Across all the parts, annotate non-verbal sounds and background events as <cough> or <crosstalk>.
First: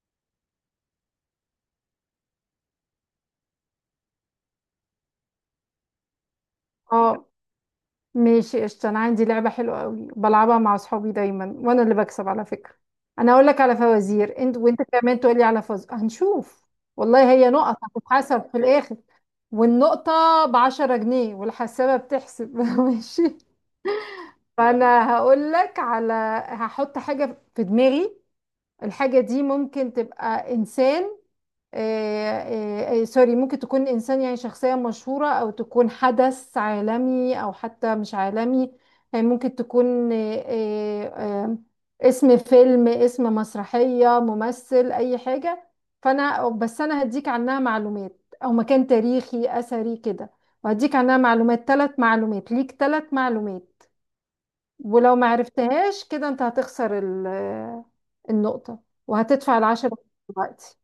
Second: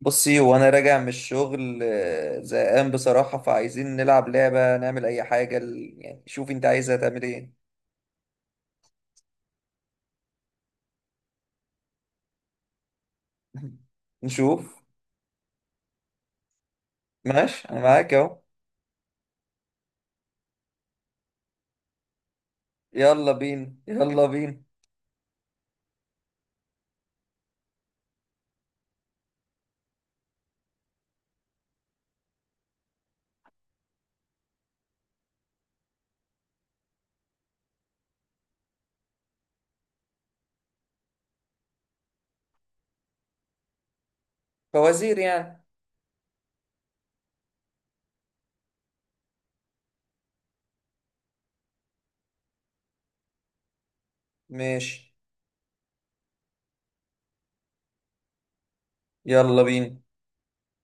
بصي وانا راجع من الشغل زهقان بصراحة، فعايزين نلعب لعبة نعمل اي حاجة يعني شوف انت عايزة تعمل اه، ايه. ماشي، قشطة. انا عندي لعبة حلوة قوي بلعبها مع اصحابي دايما، وانا اللي بكسب على فكرة. انا اقول لك على <laughs> فوازير، انت نشوف. وانت كمان تقول لي على فوز. هنشوف. والله هي ماشي نقط انا معاك اهو. هتتحسب في الاخر، والنقطة بعشرة جنيه والحسابة بتحسب. <laughs> يلا ماشي. بينا يلا بينا. فانا هقول لك على هحط حاجة في دماغي. الحاجة دي ممكن تبقى انسان. سوري، ممكن تكون إنسان، يعني شخصية مشهورة، أو تكون حدث عالمي، أو حتى مش عالمي. ممكن تكون آه، آه، اسم فيلم، اسم مسرحية، ممثل، أي فوازير يعني. حاجة. فأنا بس أنا هديك عنها معلومات، أو مكان تاريخي أثري كده، وهديك عنها معلومات، ثلاث معلومات ليك، ثلاث معلومات. ماشي. ولو ما عرفتهاش كده، أنت هتخسر النقطة وهتدفع يلا بينا العشرة دلوقتي.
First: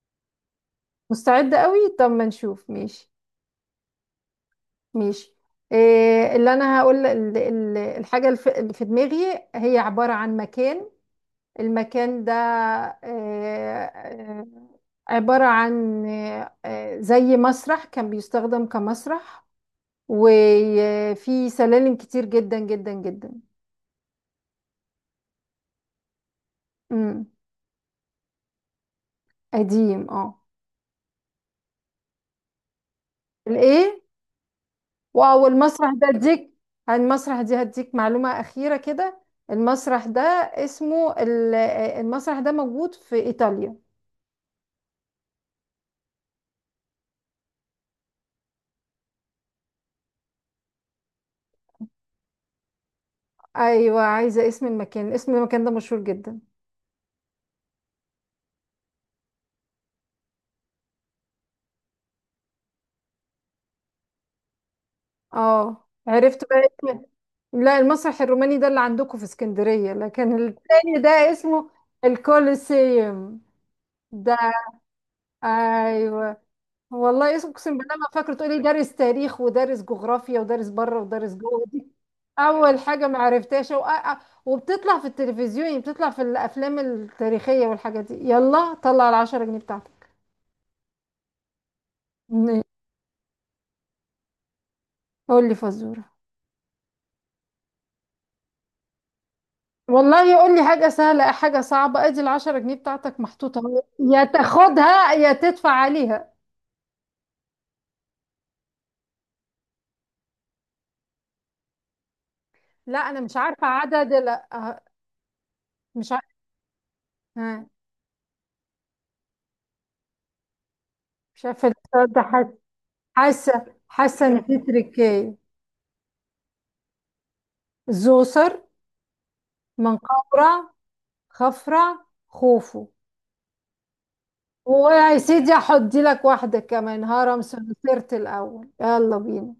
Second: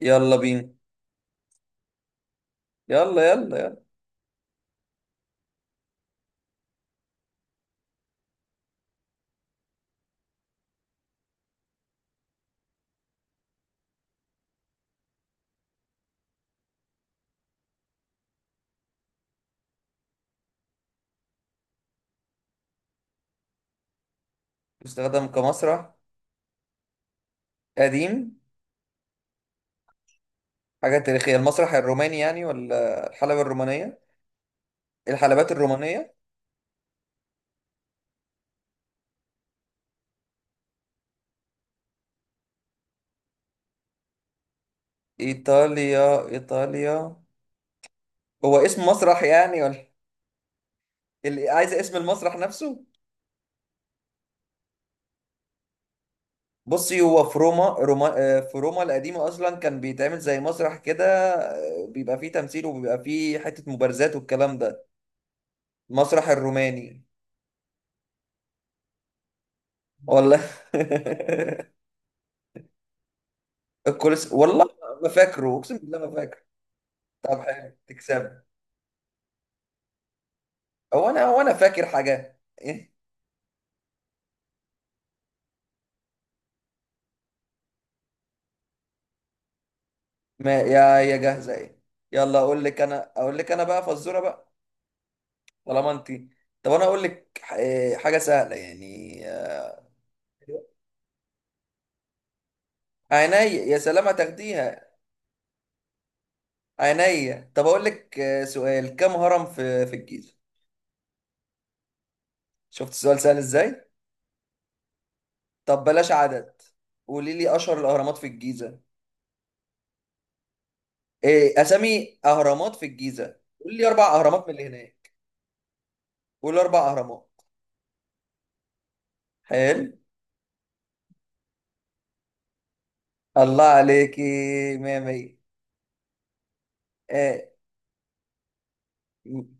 يلا بينا. مستعد قوي؟ طب ما نشوف. ماشي. يلا يلا يلا. ماشي. إيه اللي انا هقول؟ اللي في دماغي هي عبارة عن مكان. المكان ده إيه إيه، عبارة عن إيه، إيه، زي مسرح، كان بيستخدم كمسرح، وفي سلالم كتير جدا جدا جدا. استخدم كمسرح امم. قديم. قديم، اه. حاجة تاريخية، المسرح الروماني يعني ولا الحلبة الرومانية؟ الايه؟ واو، الحلبات المسرح ده الرومانية. اديك، المسرح دي هديك معلومة أخيرة كده. المسرح ده اسمه المسرح ده موجود في إيطاليا. ايطاليا ايطاليا. هو اسم مسرح يعني ولا اللي عايز اسم المسرح نفسه؟ أيوة، عايزة اسم المكان، اسم المكان ده مشهور جدا. بصي هو في روما, روما، في روما القديمة أصلا كان بيتعمل زي مسرح كده. بيبقى فيه تمثيل وبيبقى فيه حتة مبارزات والكلام ده. اه، المسرح عرفت بقى. الروماني. اسم. لا، المسرح الروماني ده اللي عندكم في اسكندرية، لكن والله. التاني ده <laughs> اسمه الكوليسيوم. الكولس ده والله. ما فاكره، أقسم بالله ما فاكره. أيوة. والله، طب حلو، اقسم بالله ما فاكره، تكسب. تقولي دارس تاريخ ودارس جغرافيا ودارس بره هو أنا ودارس هو أنا جوه فاكر دي. حاجة اول إيه؟ حاجه ما عرفتهاش، و... وبتطلع في التلفزيون، يعني بتطلع في الافلام التاريخيه والحاجات دي. يلا طلع العشرة جنيه بتاعتك. ما يا يا جاهزة إيه، يلا ن- أقول لك أنا أقول لك أنا بقى فزورة بقى. قول لي طالما أنت، فزوره. طب أنا أقول لك حاجة سهلة يعني، والله يقول لي حاجه سهله، حاجه صعبه، ادي العشرة جنيه بتاعتك عينيا محطوطه يا أهو. سلام يا هتاخديها. تاخدها يا تدفع عليها. عينيا، طب اقول لك، سؤال، كم هرم في الجيزة؟ شفت لا انا السؤال سهل مش عارفه ازاي. عدد، لا. طب مش بلاش عارفه. عدد، قولي لي ها، اشهر الاهرامات في الجيزة. مش ايه عارفه. السؤال اسامي ده، حاسه، اهرامات في الجيزة؟ حاسه قولي لي اربع حاسة ان اهرامات من في اللي هناك. تركايه. قولي اربع اهرامات. زوسر. حلو. منقورة. خفرة، خوفو. الله عليكي. مية ويا مية. سيدي هحط لك واحدة كمان، هرم ايه، سنترت الأول. يلا م- بينا.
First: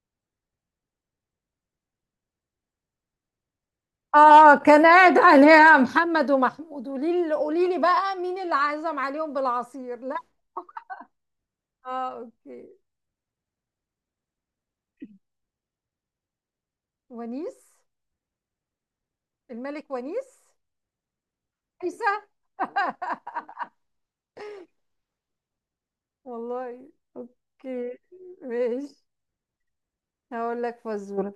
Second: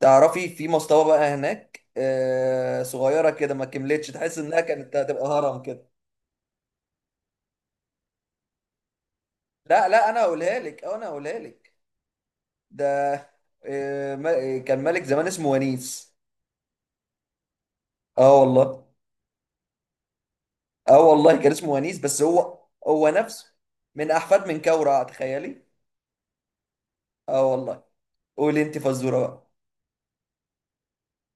تعرفي في مصطبة بقى هناك آه صغيرة كده ما كملتش، تحس اه، انها كان كانت قاعد هتبقى هرم عليها كده. محمد ومحمود. قولي لي بقى، مين اللي عزم عليهم لا بالعصير؟ لا لا. انا هقولها لك، انا هقولها لك. اه، اوكي. ده، كان ملك زمان اسمه ونيس. ونيس. اه والله. الملك ونيس. اه والله كان اسمه ونيس، عيسى. بس هو هو نفسه <laughs> من احفاد من كورة، تخيلي. والله. اه والله. اوكي. قولي انت ماشي. فزورة بقى. هقول لك فزورة.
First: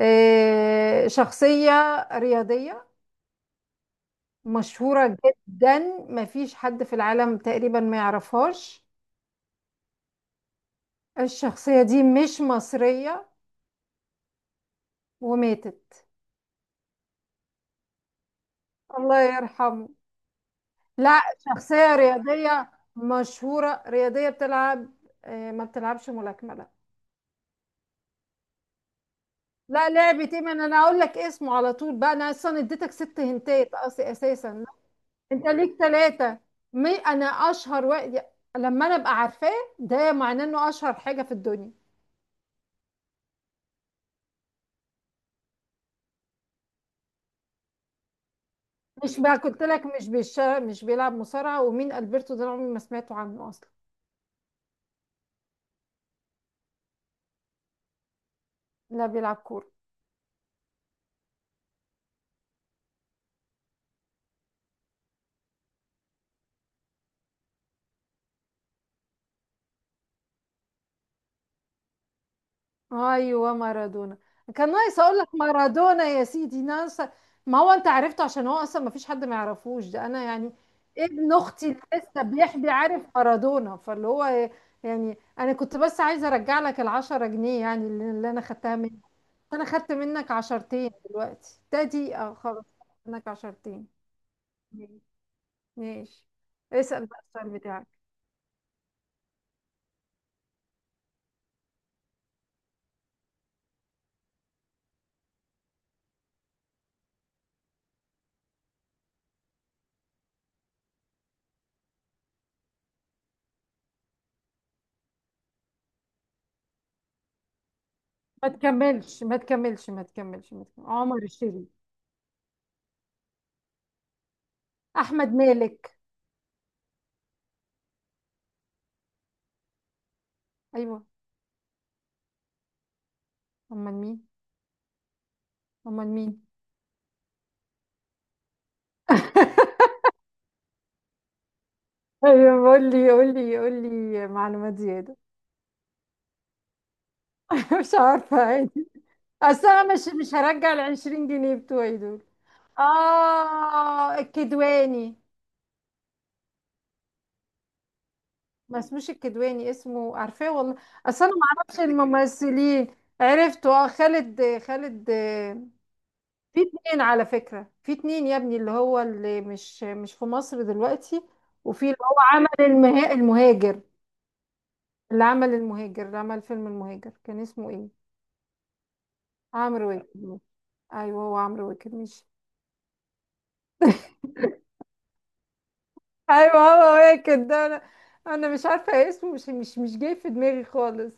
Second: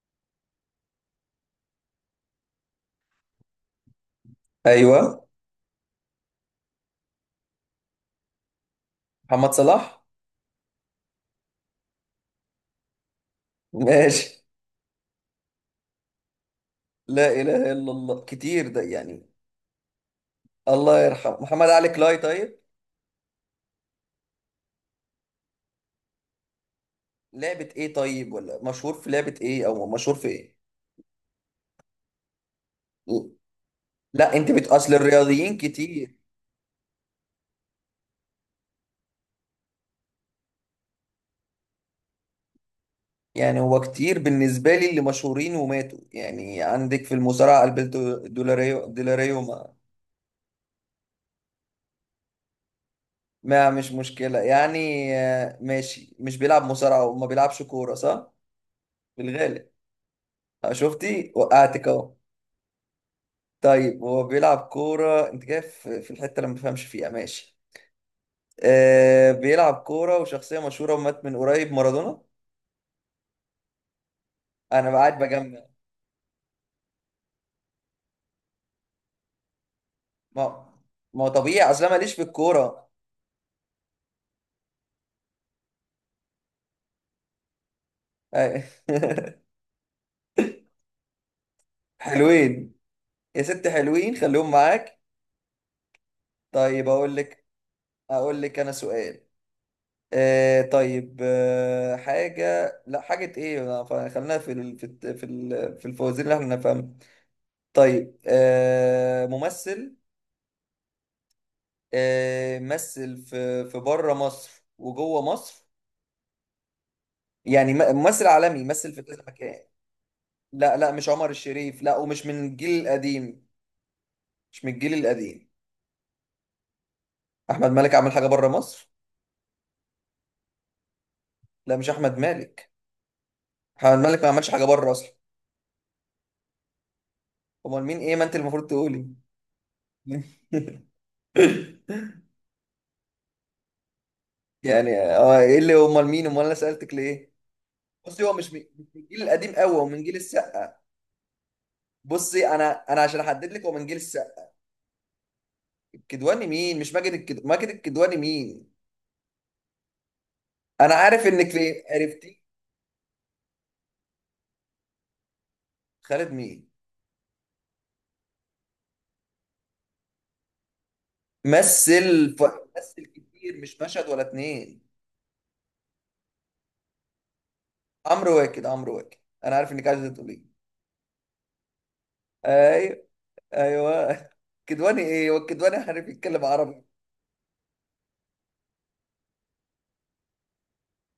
إيه، شخصية رياضية مشهورة ايوه. جدا، مفيش حد في العالم تقريبا ما يعرفهاش. محمد صلاح. الشخصية دي مش مصرية، ماشي. وماتت. لا اله الا الله، كتير ده الله يعني. يرحمه. الله لا، يرحمه محمد علي شخصية كلاي طيب. رياضية مشهورة، رياضية بتلعب. ما بتلعبش ملاكمة، لا. لعبة ايه طيب، ولا مشهور في لعبة ايه او لا، مشهور في لعبة ايه؟ ما ايه؟ انا اقول لك اسمه على طول بقى، انا اصلا اديتك ست هنتات لا انت اساسا. بت، اصل انت الرياضيين ليك كتير ثلاثة. مي انا اشهر واحد، لما انا ابقى عارفاه ده معناه انه اشهر حاجة في الدنيا. يعني. هو كتير بالنسبة لي اللي مشهورين وماتوا. يعني عندك في المصارعة ألبرتو دولاريو مش بقى دولاريو قلت ما, لك مش بيلعب مصارعة؟ ومين ألبرتو ده؟ أنا عمري ما سمعته عنه ما أصلا. مش مشكلة يعني. ماشي، مش بيلعب مصارعة وما بيلعبش كورة صح؟ لا، في بيلعب كورة. الغالب. شفتي وقعتك اهو. طيب هو بيلعب كورة، انت كده في الحتة اللي ما بفهمش فيها. ماشي، آه بيلعب كورة وشخصية مشهورة ومات من قريب، مارادونا. أيوه، مارادونا. كان أنا ناقص أقول قاعد لك بجمع. مارادونا يا سيدي، ناقص. ما هو أنت عرفته عشان هو أصلا ما فيش حد ما يعرفوش، ده أنا يعني ما ما هو ابن أختي طبيعي، اللي أصل أنا ماليش في لسه بيحبي الكورة. عارف مارادونا، فاللي هو يعني. أنا كنت بس عايزة أرجع لك العشرة جنيه، يعني اللي أنا أي. خدتها منك. أنا خدت منك عشرتين دلوقتي، <laughs> تادي أه خلاص، حلوين، خدت منك يا ست عشرتين. حلوين خليهم معاك. ماشي. طيب اسأل اقول بقى لك، السؤال بتاعك. اقول لك انا سؤال. آه طيب آه حاجه لا حاجه ايه لا، خلينا في ال... في في ال... في الفوازير اللي احنا نفهمها. طيب آه ممثل، آه مثل في في بره مصر وجوه مصر، يعني ممثل ما عالمي مثل في تكملش كذا ما مكان. تكملش ما تكملش ما لا تكملش، لا مش عمر عمر الشريف. الشريف، لا ومش من الجيل القديم. مش من الجيل احمد القديم. مالك. احمد مالك عمل حاجه بره مصر؟ ايوه. لا مش احمد مالك. امال احمد مالك مين؟ ما عملش حاجه بره اصلا. امال مين؟ امال مين ايه، ما انت المفروض تقولي. <laughs> <laughs> ايوه قول لي، قول لي، قول لي معلومات يعني زياده. اه ايه اللي امال مين، امال انا سالتك ليه؟ <laughs> مش بصي هو عارفه، مش من مش عادي. من الجيل القديم اصل قوي، انا هو مش من جيل مش هرجع السقا. ال 20 جنيه بتوعي دول. بصي انا، انا عشان احدد لك هو من جيل اه، السقا. الكدواني. الكدواني مين، مش ماجد الكد... ماجد الكدواني مين؟ ما اسموش الكدواني، اسمه عارفاه والله. انا اصل عارف انا ما انك في اعرفش عرفتي. الممثلين. عرفته، اه، خالد، خالد. خالد في مين؟ اتنين على فكرة، في اتنين يا ابني، اللي هو اللي مش في مصر دلوقتي، وفي اللي هو مثل ف... عمل مثل كتير، المهاجر. مش مشهد ولا اتنين. اللي عمل المهاجر، اللي عمل فيلم المهاجر، كان اسمه ايه؟ عمرو واكد عمرو واكد. انا عارف انك عمرو عايزه واكد. تقولي. ايوه هو عمرو واكد، مش ايوه. ايوه. <laughs> كدواني ايه، هو الكدواني عارف يتكلم ايوه عربي؟ هو واكد ده. انا انا مش عارفة اسمه، مش جاي في دماغي خالص.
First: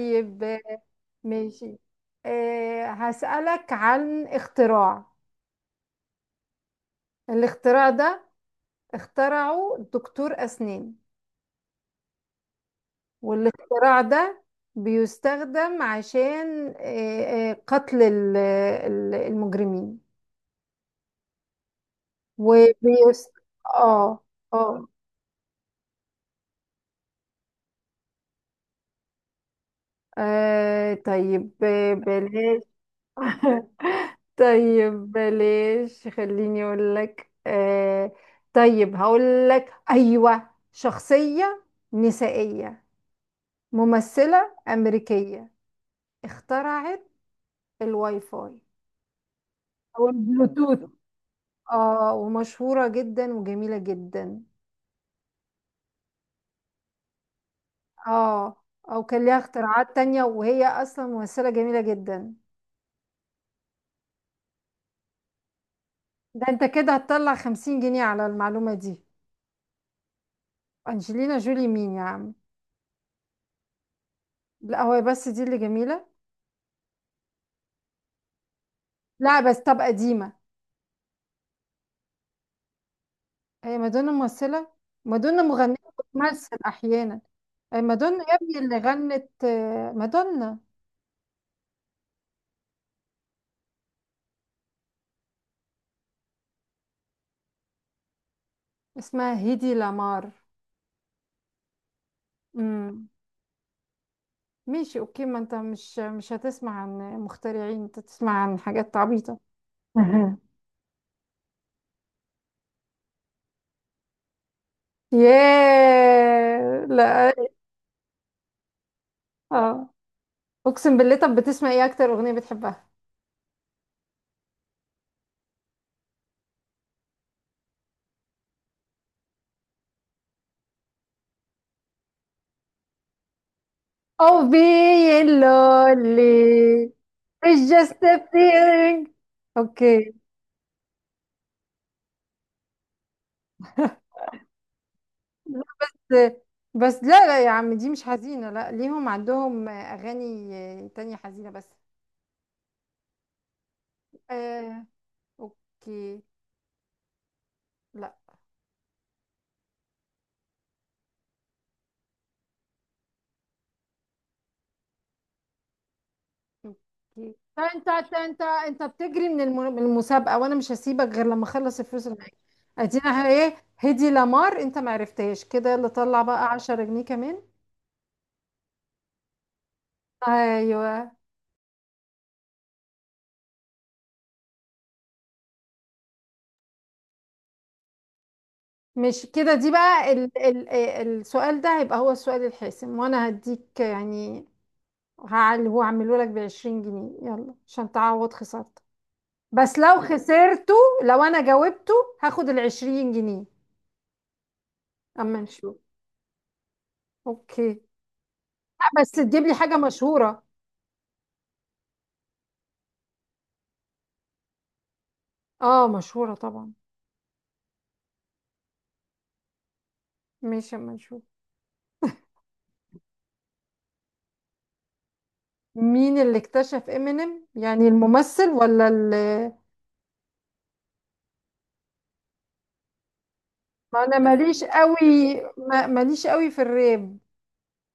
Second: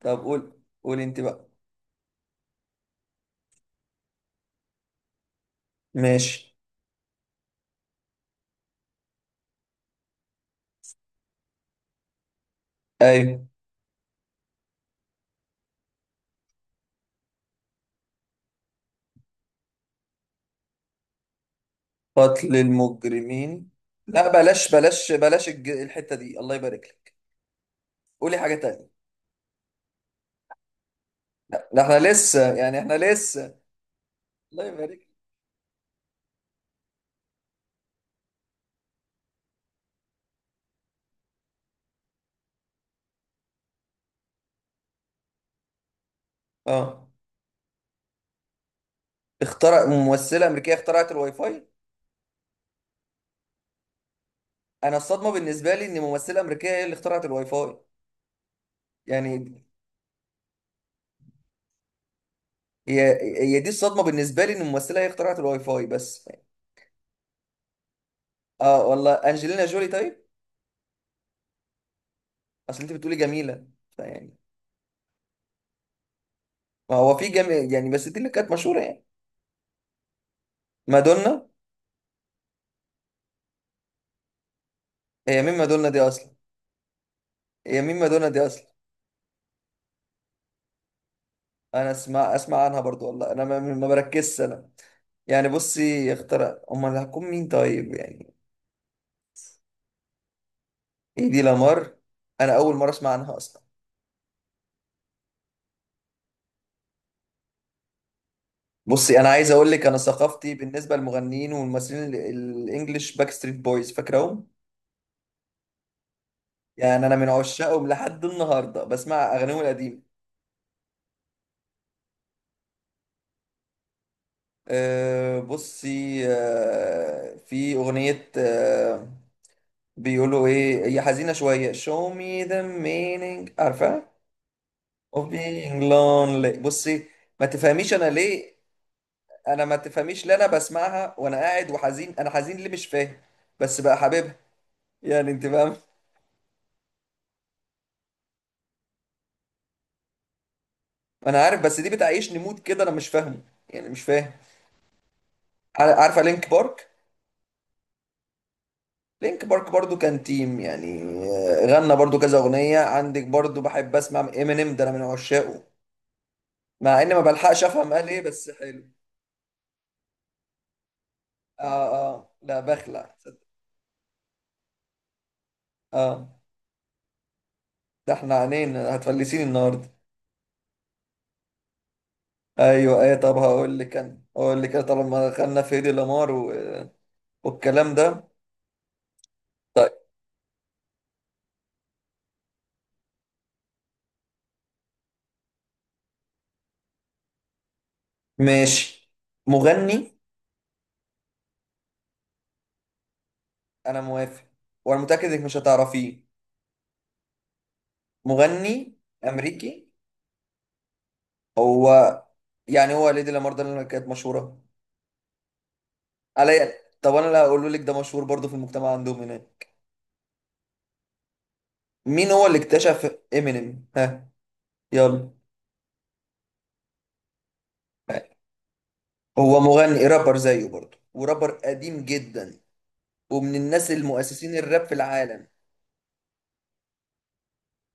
طب قول آه، قول انت بقى. ماشي. أه هسألك عن اختراع. ماشي. الاختراع ده اخترعه دكتور أسنان، ايوه. والاختراع ده بيستخدم عشان قتل المجرمين. قتل وبيست المجرمين. اه. لا بلاش اه. بلاش بلاش الحتة دي، الله يبارك لك. قولي حاجة تانية. طيب لا ده احنا لسه بلاش. يعني احنا لسه. <laughs> الله يبارك طيب لك. بلاش، خليني اقول لك. طيب هقول لك، ايوه، شخصية نسائية، ممثلة أمريكية، اه. اخترعت الواي فاي اخترع او ممثلة أمريكية البلوتوث. اخترعت الواي فاي؟ اه، ومشهورة جدا وجميلة جدا. انا الصدمة بالنسبة لي ان ممثلة أمريكية هي اللي اخترعت الواي فاي. اه. او كان ليها يعني اختراعات تانية، وهي اصلا ممثلة جميلة جدا. هي، هي دي الصدمة بالنسبة لي، ان ممثلة هي اخترعت الواي فاي بس. ده انت كده هتطلع خمسين جنيه على المعلومة اه دي. والله، انجلينا جولي طيب. انجلينا جولي مين يا عم؟ اصل انت بتقولي جميلة، فيعني. لا، هو بس دي اللي جميلة. ما هو في جميل يعني، بس دي اللي كانت مشهورة يعني. لا بس، طب قديمة. مادونا. هي مادونا ممثلة؟ مادونا هي مين مغنية مادونا دي اصلا؟ بتمثل احيانا. هي هي مين مادونا مادونا يا دي ابني، اصلا؟ اللي غنت مادونا. انا اسمع اسمع عنها برضو، والله انا ما, ما بركزش انا. يعني بصي اختار امال اللي هتكون مين طيب يعني. اسمها هيدي لامار. ايه دي لامار؟ انا اول مره امم. اسمع عنها اصلا. ماشي، اوكي. ما انت مش هتسمع عن مخترعين، انت تسمع عن حاجات بصي انا عبيطة. عايز اقول لك، انا أها. ثقافتي بالنسبه للمغنيين والممثلين الانجليش، باك ستريت بويز فاكرهم؟ ياه، يعني انا من لا. عشاقهم لحد النهارده بسمع اغانيهم اه، القديمه. اقسم بالله، طب بتسمع ايه؟ اكتر اغنيه بتحبها؟ أه بصي أه في اغنيه أه بيقولوا ايه، هي حزينه شويه، show me the meaning، عارفه، او بي of being لولي. lonely. بصي ما It's just تفهميش انا a ليه، feeling. انا ما اوكي. تفهميش ليه، انا بسمعها وانا قاعد وحزين، انا حزين ليه مش فاهم. بس بقى حبيبها يعني، انت لا فاهم. بس. بس لا لا يا عم، دي مش حزينه، لا، ليهم عندهم اغاني تانية انا حزينه عارف، بس. بس دي بتعيشني مود كده، انا مش فاهمه يعني مش فاهم. آه. اوكي. عارفه لينك بارك؟ لا. لينك بارك برضو كان تيم يعني، غنى برضو كذا اغنيه. عندك برضو بحب اسمع امينيم، ده انا من عشاقه. مع اني ما اوكي، طب بلحقش انت افهم قال ايه بس حلو. بتجري من من المسابقه، وانا مش هسيبك غير لما اخلص الفلوس اه. اللي اه معاك. لا بخلع. ادينا ايه؟ هدي لمار، انت ما عرفتهاش كده، يلا طلع اه بقى 10 جنيه كمان. ده احنا عينينا هتفلسيني النهارده. ايوه. ايوه. ايه طب هقول لك انا، هقول لك انا، طالما دخلنا في هيدي لامار و... والكلام ده. مش كده، دي بقى ال السؤال ده هيبقى هو السؤال الحاسم، وانا هديك يعني، هعل هو هعمله لك ب 20 جنيه، يلا عشان تعوض خسارتك. ماشي. بس لو مغني. خسرته، لو انا جاوبته هاخد ال 20 جنيه. انا موافق، وانا متاكد اما انك مش نشوف. هتعرفيه. اوكي. مغني لا، بس تجيب لي حاجه امريكي. مشهوره. هو، يعني هو ليدي لامار ده اللي كانت مشهوره اه مشهورة عليا؟ طبعا. طب انا اللي هقوله لك ده مشهور برضه في المجتمع عندهم هناك. ماشي، اما نشوف. مين هو اللي اكتشف امينيم، ها؟ يلا. مين اللي اكتشف امينيم؟ يعني الممثل، ولا اللي؟ هو مغني رابر زيه برضه، ورابر قديم جدا، ومن الناس ما انا المؤسسين ماليش الراب في قوي، العالم. ما ماليش قوي في الراب.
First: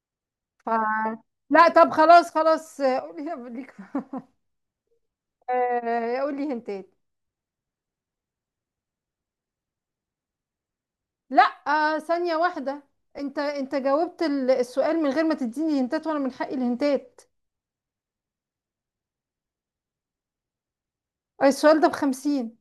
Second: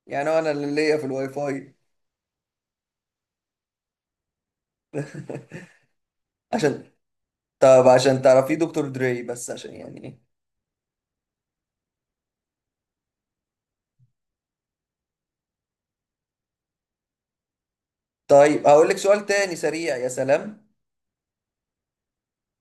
يعني هو انا ف اللي ليا في الواي لا، فاي. طب خلاص خلاص قولي ليك. قولي هنتات. عشان، طب عشان تعرفيه، دكتور دري بس، عشان يعني ايه. لا. ثانية واحدة، انت جاوبت السؤال من غير ما تديني هنتات، وانا من حقي الهنتات. طيب هقول لك سؤال تاني سريع، يا سلام. السؤال ده بخمسين،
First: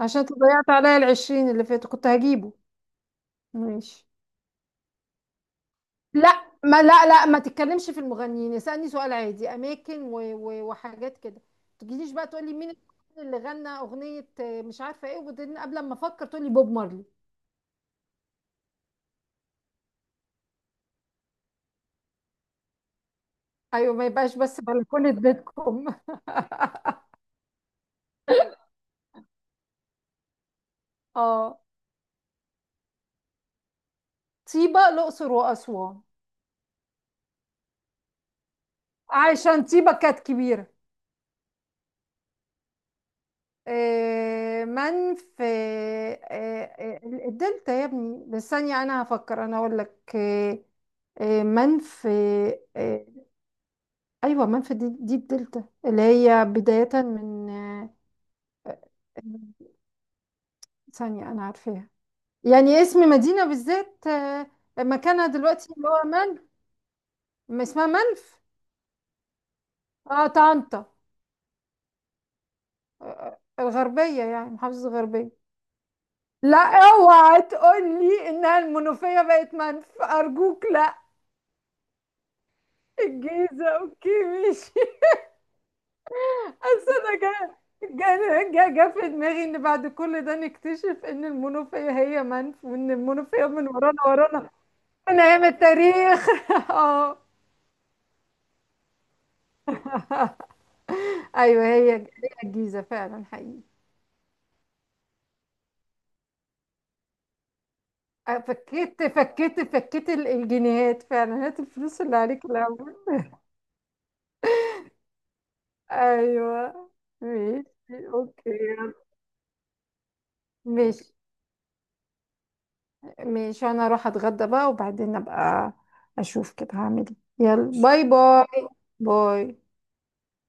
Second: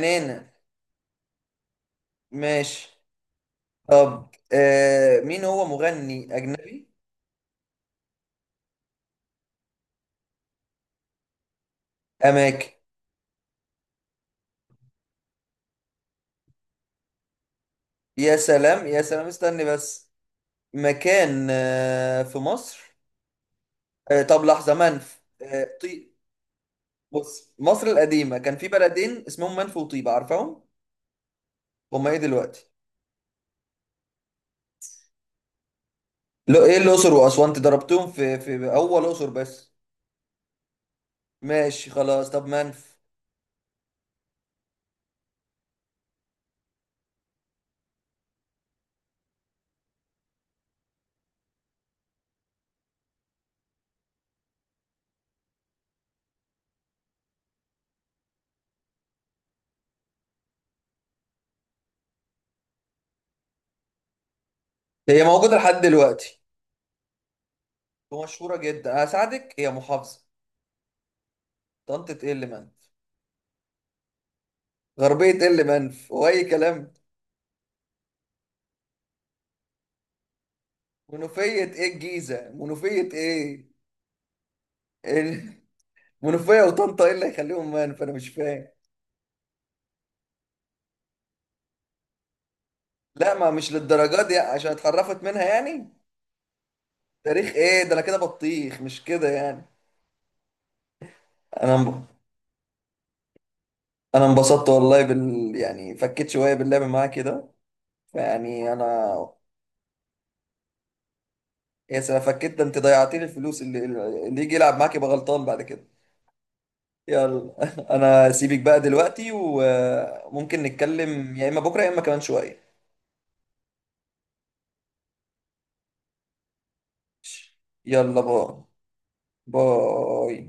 عشان تضيعت عليا العشرين اللي فاتوا، كنت هجيبه. ماشي. ماشي. طب مين هو لا، مغني ما أجنبي؟ لا لا، ما تتكلمش في المغنيين، اسألني سؤال عادي، اماكن و و وحاجات كده. ما تجيليش بقى تقولي مين أماكن. المغني اللي غنى اغنية مش عارفة ايه، وبعدين قبل ما افكر تقولي بوب مارلي. يا سلام يا سلام استني بس. مكان آه في مصر. ايوه، ما آه يبقاش طب بس لحظة بلكونة منف، آه بيتكم. <laughs> طيب. بص مصر القديمة كان في بلدين اسمهم منف وطيبة، عارفهم؟ اه، هما ايه دلوقتي؟ طيبة الاقصر واسوان. لو ايه الأقصر وأسوان، انت ضربتهم في أول أقصر عشان بس. طيبة كانت كبيرة. ماشي خلاص، طب منف؟ آه، من في آه، آه، الدلتا يا ابني. بس ثانية انا هفكر، انا اقول لك. آه، آه، من في آه، ايوه، منفى دي الدلتا، اللي هي بداية من. آه، ثانية، انا عارفاها، يعني اسم مدينة بالذات، هي مكانها موجودة دلوقتي لحد اللي هو دلوقتي منف. ما اسمها منف. ومشهورة جدا، هساعدك، هي محافظة. اه، طنطا. طنطة ايه اللي منف! الغربية، يعني محافظة غربية الغربية. ايه اللي منف، واي لا. كلام! اوعى تقول لي انها المنوفية بقت منف، ارجوك لا. منوفية ايه، الجيزة، منوفية الجيزة، ايه! اوكي. مش. ال- منوفية بس وطنطا ايه انا اللي جا هيخليهم منف، انا مش جا جا فاهم. جا في دماغي ان بعد كل ده نكتشف ان المنوفية هي منف، وان لا المنوفية ما من مش ورانا للدرجات دي ورانا عشان من اتحرفت منها ايام يعني. التاريخ. <laughs> اه. تاريخ ايه ده، انا كده بطيخ مش كده يعني. ايوه انا هي انب- هي، الجيزة فعلا، حقيقي. انا انبسطت والله بال يعني، فكيت شوية باللعب معاك كده، فيعني انا. فكيت فكيت فكيت الجنيهات فعلا، هات يا الفلوس اللي سلام عليك فكيت، ده انت الاول. ضيعتي لي <laughs> الفلوس، اللي اللي يجي يلعب معاك يبقى غلطان بعد كده. ايوه. يلا. <laughs> ماشي. انا اوكي سيبك بقى يلا. دلوقتي، وممكن ماشي. نتكلم يا اما بكره يا اما كمان شويه. ماشي، انا اروح اتغدى بقى وبعدين ابقى اشوف كده هعمل ايه. يلا، باي يلا باي. باي باي. باي.